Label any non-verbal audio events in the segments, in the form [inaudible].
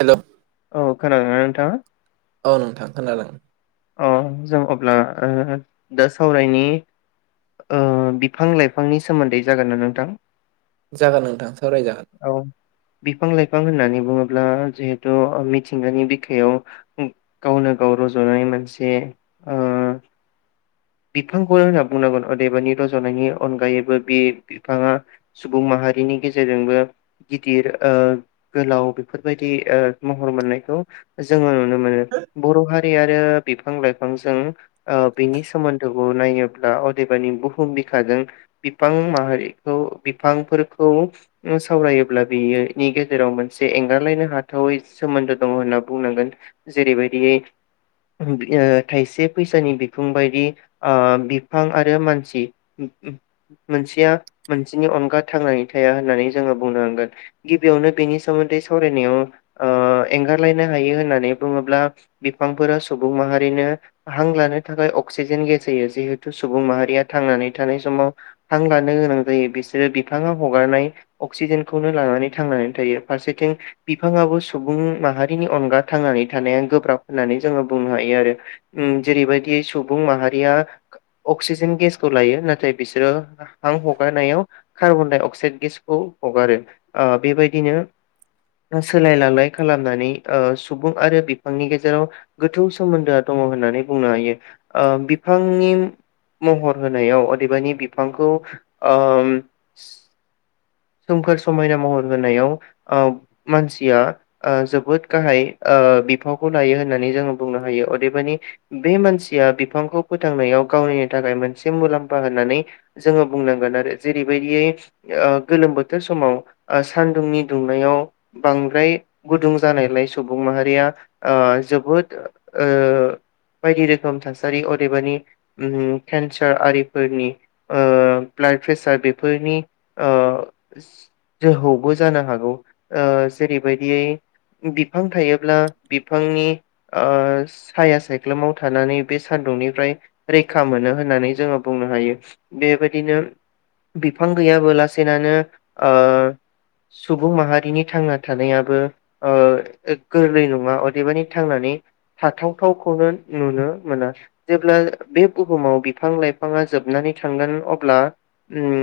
हेल' औ खोनादों। थाङा औ नोंथां खोनादों। अ जों अब्ला दा ओ सावरायनि ओ बिफां लाइफांनि सोमोन्दै जागोन ना नोंथांनियाव जागोन नोंथां सावरायजागोन औ बिफां लाइफां होननानै बुङोब्ला ब्ला जिहेथु मिथिंगानि बिखायाव गावनो गाव रज'नानै म माखसे बिफांखौनो होनना बुंनांगोन अदेबानि रज'नायनि अनगायैबो बे बिफाङा सुबुं माहारिनि गेजेरजोंबो गिदिर ओ गोलाव बेफोरबायदि महर मोननायखौ जोङो नुनो मोनो बर' हारि आरो बिफां लाइफांजों बिनि सोमोन्दोखौ नायोब्ला अदेबानि बुहुम बिखाजों बिफां माहारिखौ बिफांफोरखौ सावरायोब्ला बिनि गेजेराव मोनसे एंगारलायनो हाथावै सोमोन्दो दङ होनना बुंनांगोन जेरैबायदि थायसे फैसानि बिफुं बायदि ओ बिफां आरो मानसि मोनसेया मोनसेनि अनगा थांनानै थाया होननानै जोङो बुंनो हांगोन गिबियावनो बेनि सोमोन्दै सावरायनायाव ओ एंगारलायनो हायो होननानै बुङोब्ला बिफांफोराथंथं सुबुं माहारिनो हां लानो थाखाय अक्सिजेन गेस जायो जिहेथु सुबुं माहारिया थांनानै थानाय समाव हां लानो गोनां जायो बिसोरो बिफाङा हगारनाय अक्सिजेनखौनो लानानै थांनानै थायो फारसेथिं बिफाङआो सुबुं माहारिनि अनगा थांनानै थानाया गोब्राब होननानै जोङो। बुंनो हायो आरो उम जेरैबायदि सुबुं माहारिया अक्सिजेन गेसखौ लायो नाथाय बिसोरो [unintelligible] कार्बन दाइ अक्साइड गेसखौ हगारो ओ बेबायदिनो सोलाय लालाय खालामनानै सुबुं आरो बिफांनि गेजेराव गोथौ सोमोन्दोआ दङ होननानै बुंनो हायो ओ बिफांनि महर होनायाव अदेबानि बिफांखौ ओ सोमखोर समायना महर होनायाव ओ मानसिया ओ जोबोद गाहाय ओ बिफावखौ लायो होननानै जोङो बुंनो हायो अदेबानि बे मानसिया बिफांखौ फोथांनायाव गावनि थाखाय मोनसे मुलाम्फा होननानै जोङो बुंनांगोन आरो जेरैबायदियै ओ गोलोम बोथोर समाव ओ सानदुंनि दुंनायाव बांद्राय गुदुं जानायलाय सुबुं माहारिया ओ जोबोद ओ बायदि रोखोम थासारि अदेबानि ओम केन्सार आरिफोरनि ओ ब्लाड प्रेसार बेफोरनि ओ जोहौबो जानो हागौ जेरैबायदियै बिफां थायोब्ला बिफांनि ओ साया सायख्लुमाव थानानै बे सान्दुंनिफ्राय रैखा मोनो होननानै जोङो बुंनो हायो बेबायदिनो बिफां गैयाबो लासेनो ओ सुबुं माहारिनि थांना थानायाबो ओ गोरलै नङा अदेबानि थांनानै थाथावथावखौनो नुनो मोना जेब्ला बे बुहुमाव बिफां लाइफाङा जोबनानै थांगोन अब्ला ओम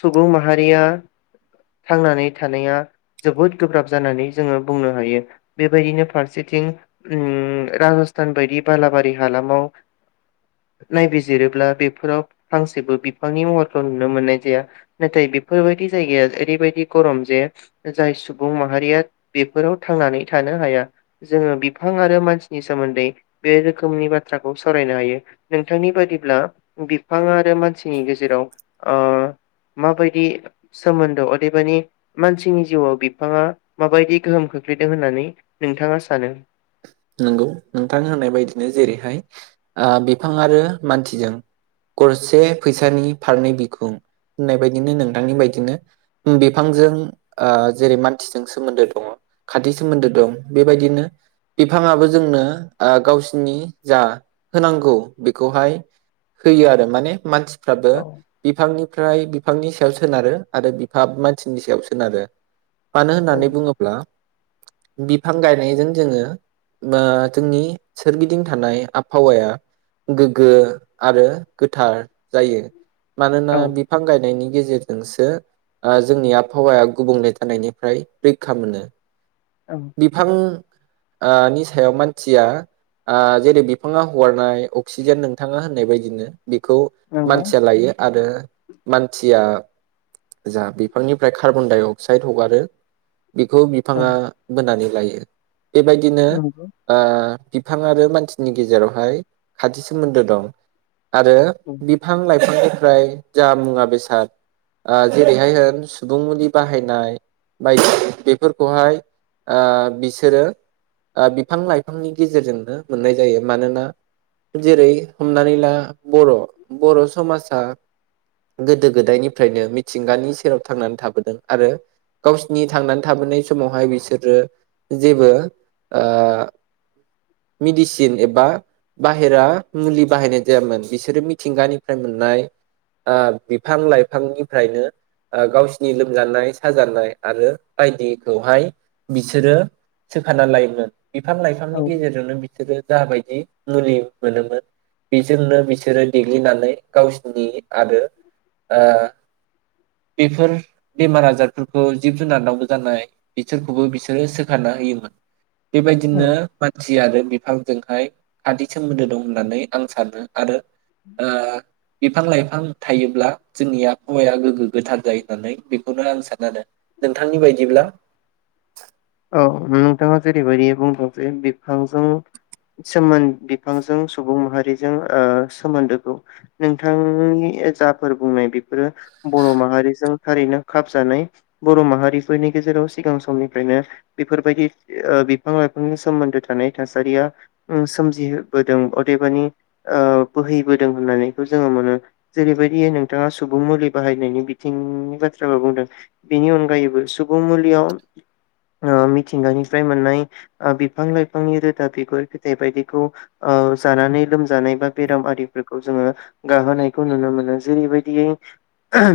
सुबुं माहारिया थांनानै थानाया जोबोद गोब्राब जानानै जोङो बुंनो हायो बेबायदिनो फारसेथिं उम राजस्थान बायदि बालाबारि हालामाव नायबिजिरोब्ला बेफोराव फांसेबो बिफांनि महरखौ नुनो मोननाय जाया नाथाय बेफोरबायदि जायगाया ओरैबायदि गरम जे जाय सुबुं माहारिया बेफोराव थांनानै थानो हाया जोङो बिफां आरो मानसिनि सोमोन्दै बे रोखोमनि बाथ्राखौ सावरायनो हायो नोंथांनि बादिब्ला बिफां आरो मानसिनि गेजेराव ओ माबायदि सोमोन्दो अदेबानि मानसिनि जिउआव बिफाङा माबायदि गोहोम खोख्लैदों होननानै नोंथाङा सानो नंगौ नोंथां होननाय बायदिनो जेरैहाय आ बिफां आरो मानसिजों गरसे फैसानि फारनै बिखुं होननाय बदिनो नोंथांनि बायदिनो बिफांजों आ जेरै मानसिजों सोमोन्दो दङ खाथि सोमोन्दो दं बेबायदिनो बिफाङाबो‌ जोंनो आ गावसिरनि जा होनांगौ बेखौहाय होयो आरो माने मानसि फाबो औ बिफांनि बेनिफ्राय बिफांनि सायाव सोनारो आरो बिफा मानसिनि सायाव सोनारो मानो औ होननानै बुङोब्ला बिफां गायनायजों जोङो बा जोंनि सोरगिदिं थानाय आबहावाया गोग्गो आरो गोथार जायो मानोना औ बिफां गायनायनि गेजेरजोंसो ओ जोंनि आबहावाया गुबुंले जानायनिफ्राय रैखा मोनो औ बिफां आ नि सायाव मानसिया जेरै बिफाङा हरनाय अक्सिजेन नोंथाङा होननाय बायदिनो बेखौ नंगौ मानसिया लायो आरो मानसिया जा बिफांनिफ्राय कार्बनडाइ अक्साइड हगारो बेखौ औ बिफाङा बोनानै लायो बेबायदिनो नंगौ ओ बिफां आरो मानसिनि गेजेरावहाय खाथि सोमोन्दो दं आरो औ बिफां लाइफांनिफ्राय जा मुवा बेसाद ओ जेरैहाय होन सुबुं मुलि बाहायनाय बायदि बेफोरखौहाय ओ बिसोरो बिफां लाइफांनि गेजेरजोंनो मोननाय जायो मानोना जेरै हमनानै ला बर' बर' समाजा गोदो गोदायनिफ्रायनो मिथिंगानि सेराव थांनानै थाबोदों आरो गावसिनि थांनानै थाबोनाय समावहाय बिसोरो जेबो ओ मेडिसिन एबा बाहेरा मुलि बाहायनाय जायामोन बिसोरो मिथिंगानिफ्राय मोननाय ओ बिफां लाइफांनिफ्रायनो गावसिनि लोमजानाय साजानाय आरो बायदिखौहाय बिसोरो सोखानानै लायोमोन बिफां औ लाइफांनि गेजेरजोंनो बिसोरो जाबायदि मुलि मोनोमोन बेजोंनो बिसोरो देग्लिनानै गावसोरनि आरो ओ बेफोर बेमार आजारफोरखौ जिब जुनारनावबो जानाय बिसोरखौबो बिसोरो सोखाना होयोमोन औ बेबायदिनो मानसि सि आरो बिफांजोंहाय खाथि सोमोन्दो दं होननानै आं सानो आरो ओ बिफां लाइफां बिफां थायोब्ला जोंनि आबहावाया गोग्गो गोथार जायो होननानै बेखौनो आं सानो आरो नोंथांनि बायदिब्ला औ नोंथाङा जेरैबायदि बुंदों जे बिफांजों सोमोन बिफांजों सुबुं माहारिजों ओ सोमोन्दोखौ नोंथांनि जाफोर बुंनाय बेफोरो बर' माहारिजों हारिनो खाबजानाय बर' माहारिफोरनि गेजेराव सिगां समनिफ्रायनो बेफोरबायदि ओ बिफां लाइफांनि सोमोन्दो थानाय थासारिया सोमजिबोदों अदेबानि ओ बोहैबोदों होननानैखौ जोङो मोनो जेरैबायदि नोंथाङा सुबुं मुलि बाहायनायनि बिथिंनि बाथ्राखौ बुंदों बेनि अनगायैबो सुबुं मुलियाव मिथिंगानिफ्राय मोननाय ओ बिफां लाइफांनि रोदा बिगुर फिथाइ बायदिखौ अ‌ जानानै लोमजानाय बा बेराम आरिफोरखौ जोङो गाहोनायखौ नुनो मोनो जेरैबायदियै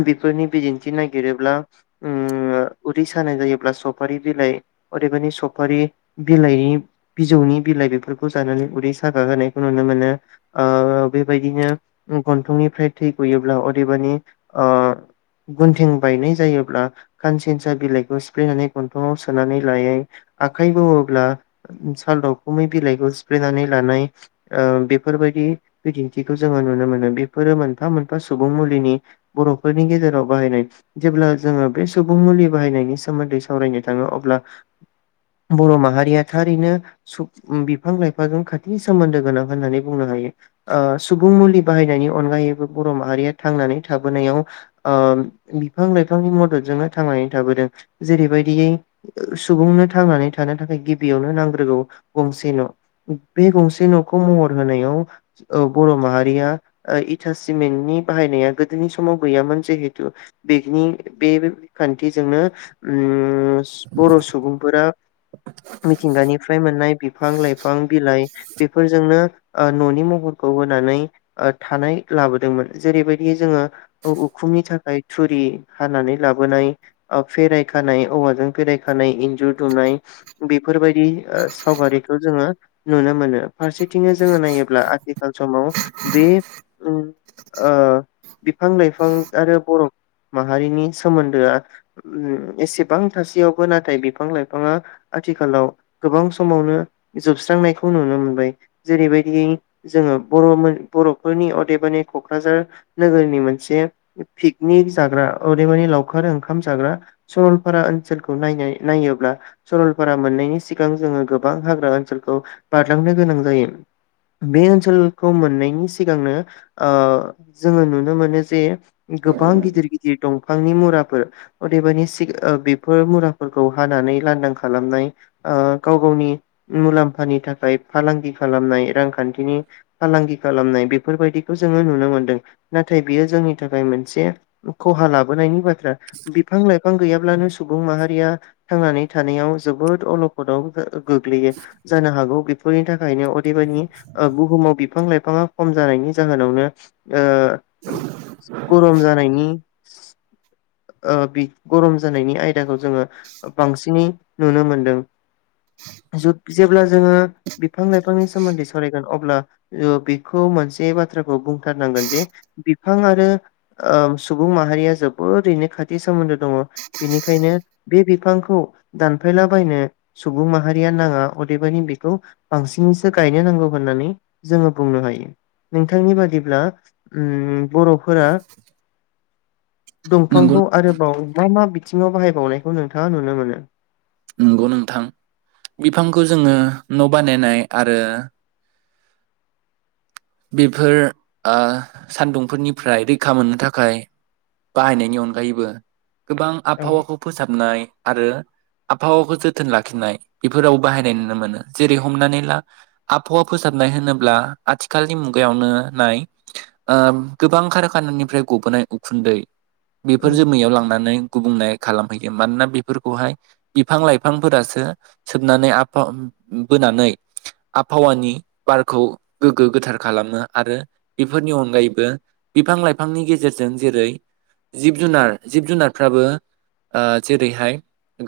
बेफोरनि बिदिन्थि नागिरोब्ला उदै सानाय जायोब्ला सफारि बिलाइ अदेबानि सफारि बिलाइनि बिजौनि बिलाइ बेफोरखौ जानानै उदै सागा होनायखौ नुनो मोनो ओ बेबायदिनो गन्थंनिफ्राय थै गयोब्ला अदेबानि ओ गन्थें बायनाय जायोब्ला खानसेनसा बिलाइखौ सिफ्लेनानै ग न्थंयाव सोनानै लायो आखाइ बौवोब्ला साल दावखुमै बिलाइखौ सिफ्लेनानै लानाय ओ बेफोरबायदि बिदिन्थिखौ जोङो नुनो मोनो बेफोरो मोनफा मोनफा सुबुं मुलिनि बर'फोरनि गेजेराव बाहायनाय जेब्ला जोङो बे सुबुं मुलि बाहायनायनि सोमोन्दै सावरानो थाङो अब्ला बर' माहारिया थारैनो सु बिफां लाइफांाज खाथि सोमोन्दो गोनां होननानै बुंनो हायो सुबुं मुलि बाहायनायनि अनगायैबो बर' माहारिया थांनानै थाबोनायाव बिफां लाइफांनि मददजोंनो थांनानै थाबोदों जेरैबायदि बिदियै सुबुंनो थांनानै थानो थाखाय गिबियावनो नांग्रोगौ गंसे न बे गंसे नखौ महर होनायाव बर' माहारिया इटा सिमेन्टनि बाहायनाया गोदोनि समाव गैयामोन जिहेतु बेनि बे खान्थिजोंनो उम बर' सुबुंफोरा मिथिंगानिफ्राय मोननाय बिफां लाइफां बिलाइ बेफोरजोंनो ओ ननि महरखौ होनानै थानाय लाबोदोंमोन जेरैबायदि जोङो उखुमनि थाखाय थुरि हानानै लाबोनाय फेराय खानाय औवाजों फेरा खानाय इन्जुर दुमनाय बेफोरबायदि सावगारिखौ जोङो नुनो मोनो फारसेथिंनो जोङो नायोब्ला आथि खाल समाव बे उम ओ बिफां लाइफां आरो बर' माहारिनि सोमोन्दोआ एसे बां थासेयावबो नाथाय बिफां लाइफाङा आथिखालाव गोबां समावनो जोबस्रांनायखौ नुनो मोनबाय जेरैबायदि जोङो बर' बर'फोरनि अदेबानि क'क्राझार नोगोरनि मोनसे पिकनिक जाग्रा अदेबानि लावखार ओंखाम जाग्रा सरल फारा ओनसोलखौ नायनाय नायोब्ला सरलपारा मोननायनि सिगां जोङो गोबां हाग्रा ओनसोलखौ बारलांनो गोनां जायो बे ओनसोलखौ मोननायनि सिगांनो ओ जोङो नुनो मोनो जे गोबां गिदिर गिदिर दंफांनि मुराफोर अदेबानि ओ बेफोर मुुराफोरखौ हानानै लांदां खालामनाय ओ गाव गावनि मुलाम्फानि थाखाय फालांगि खालामनाय रांखान्थिनि फालांगि खालामनाय बेफोरबायदिखौ जोङो नुनो मोनदों नाथाय बियो जोंनि थाखाय मोनसे खहा लाबोनायनि बाथ्रा बिफां लाइफां गैयाब्ला लानो सुबुं माहारिया थांनानै थानायाव जोबोद अलखदाव गोग्लैयो जानो हागौ बेफोरनि थाखाय थाखायनो अदेबानि ओ बुहुमाव बिफां लाइफां बिफाङा खम जानायनि जाहोनावनो ओ गरम जानायनि ओ बि गरम जानायनि आयदाखौ जोङो बांसिनै नुनो मोनदों जोब जेब्ला जोङो बिफां लाइफांनि सोमोन्दै सरायगोन अब्ला बेखौ मोनसे बाथ्राखौ बुंथारनांगोन जे बिफां आरो सुबुं माहारिया जोबोरैनो खाथि सोमोन्दो दङ बेनिखायनो बे बिफांखौ दानफायलाबायनो सुबुं माहारिया नाङा अदेबानि बेखौ बांसिनैसो गायनो नांगौ होननानै जोङो बुंनो हायो नोंथांनि बादिब्ला उम बर'फोरा नंगौ दंफांखौ आरोबाव मा मा बि थिङाव बाहायबावनायखौ नोंथाङा नुनो मोनो नंगौ नोंथां बिफांखौ जोङो न' बानायनाय आरो बेफोर ओ सान्दुंफोरनिफ्राय रैखा मोननो थाखाय बाहायनायनि अनगायैबो गोबां औ आबहावाखौ फोसाबनाय आरो आबहावाखौ जोथोन लाखिनाय बेफोराव बाहायनाय नुनो मोनो जेरै हमनानै ला आबहावा फोसाबनाय होनोब्ला आथि खालनि मुगायावनो नाय ओ गोबां खारोखानायानिफ्राय गबोनाय उखुन्दै बेफोर जोमैयाव लांनानै गुबुंनाय खालामहैयो मानोना बेफोरखौहाय बिफां लाइफांफोरासो सोबनानै आबह बोनानै आबहावानि बारखौ गो गो गोथार खालामो आरो बेफोरनि अनगायैबो बिफां लाइफांनि गेजेरजों जेरै जिब जुनार जिब जुनारफ्राबो ओ जेरैहाय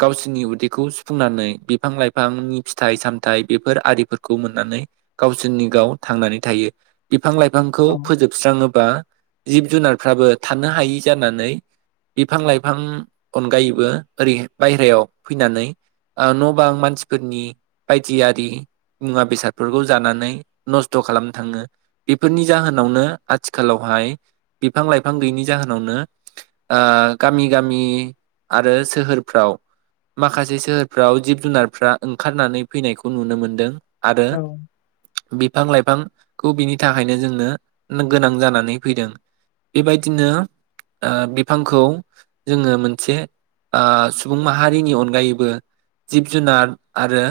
गावसोरनि उदैखौ सुफुंनानै बिफां लाइफांनि फिथाइ सामथाइ बेफोर आरिफोरखौ मोननानै गावसोरनि गाव थांनानै थायो बिफां लाइफांखौ औ फोजोबस्राङोबा जिब जुनारफ्राबो थानो हायि जानानै बिफां लाइफां अनगायैबो ओरै बायहेरायाव फैनानै ओ न' बां मानसिफोरनि बायदि आरि मुवा बेसादफोरखौ जानानै नस्थ' खालामनो थाङो बेफोरनि जाहोनावनो आथिखालावहाय बिफां लाइफां गैयिनि जाहोनावनो ओ गामि गामि आरो सोहोरफ्राव माखासे सोहोरफ्राव जिब जुनारफ्रा ओंखारनानै फैनायखौ नुनो मोनदों आरो औ बिफां लाइफांखौ बिनि थाखायनो जोंनो गोनां जानानै फैदों बेबायदिनो ओ बिफांखौ जोङो मोनसे ओ सुबुं माहारिनि अनगायैबो जिब जुनार आरो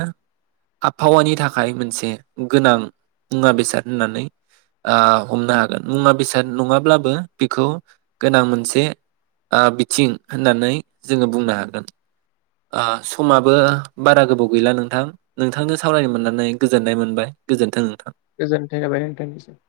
आबहावानि थाखाय मोनसे गोनां मुवा बेसाद होननानै ओ हमनो हागोन मुवा बेसाद नङाब्लाबो बेखौ गोनां मोनसे ओ बिथिं होननानै जोङो बुंनो हागोन समाबो बारा गोबाव गैला नोंथां नोंथांनो सावरायनो मोननानै गोजोननाय मोनबाय गोजोन थों नोंथां गोजोनाय थाबाय नोंथांनिसिम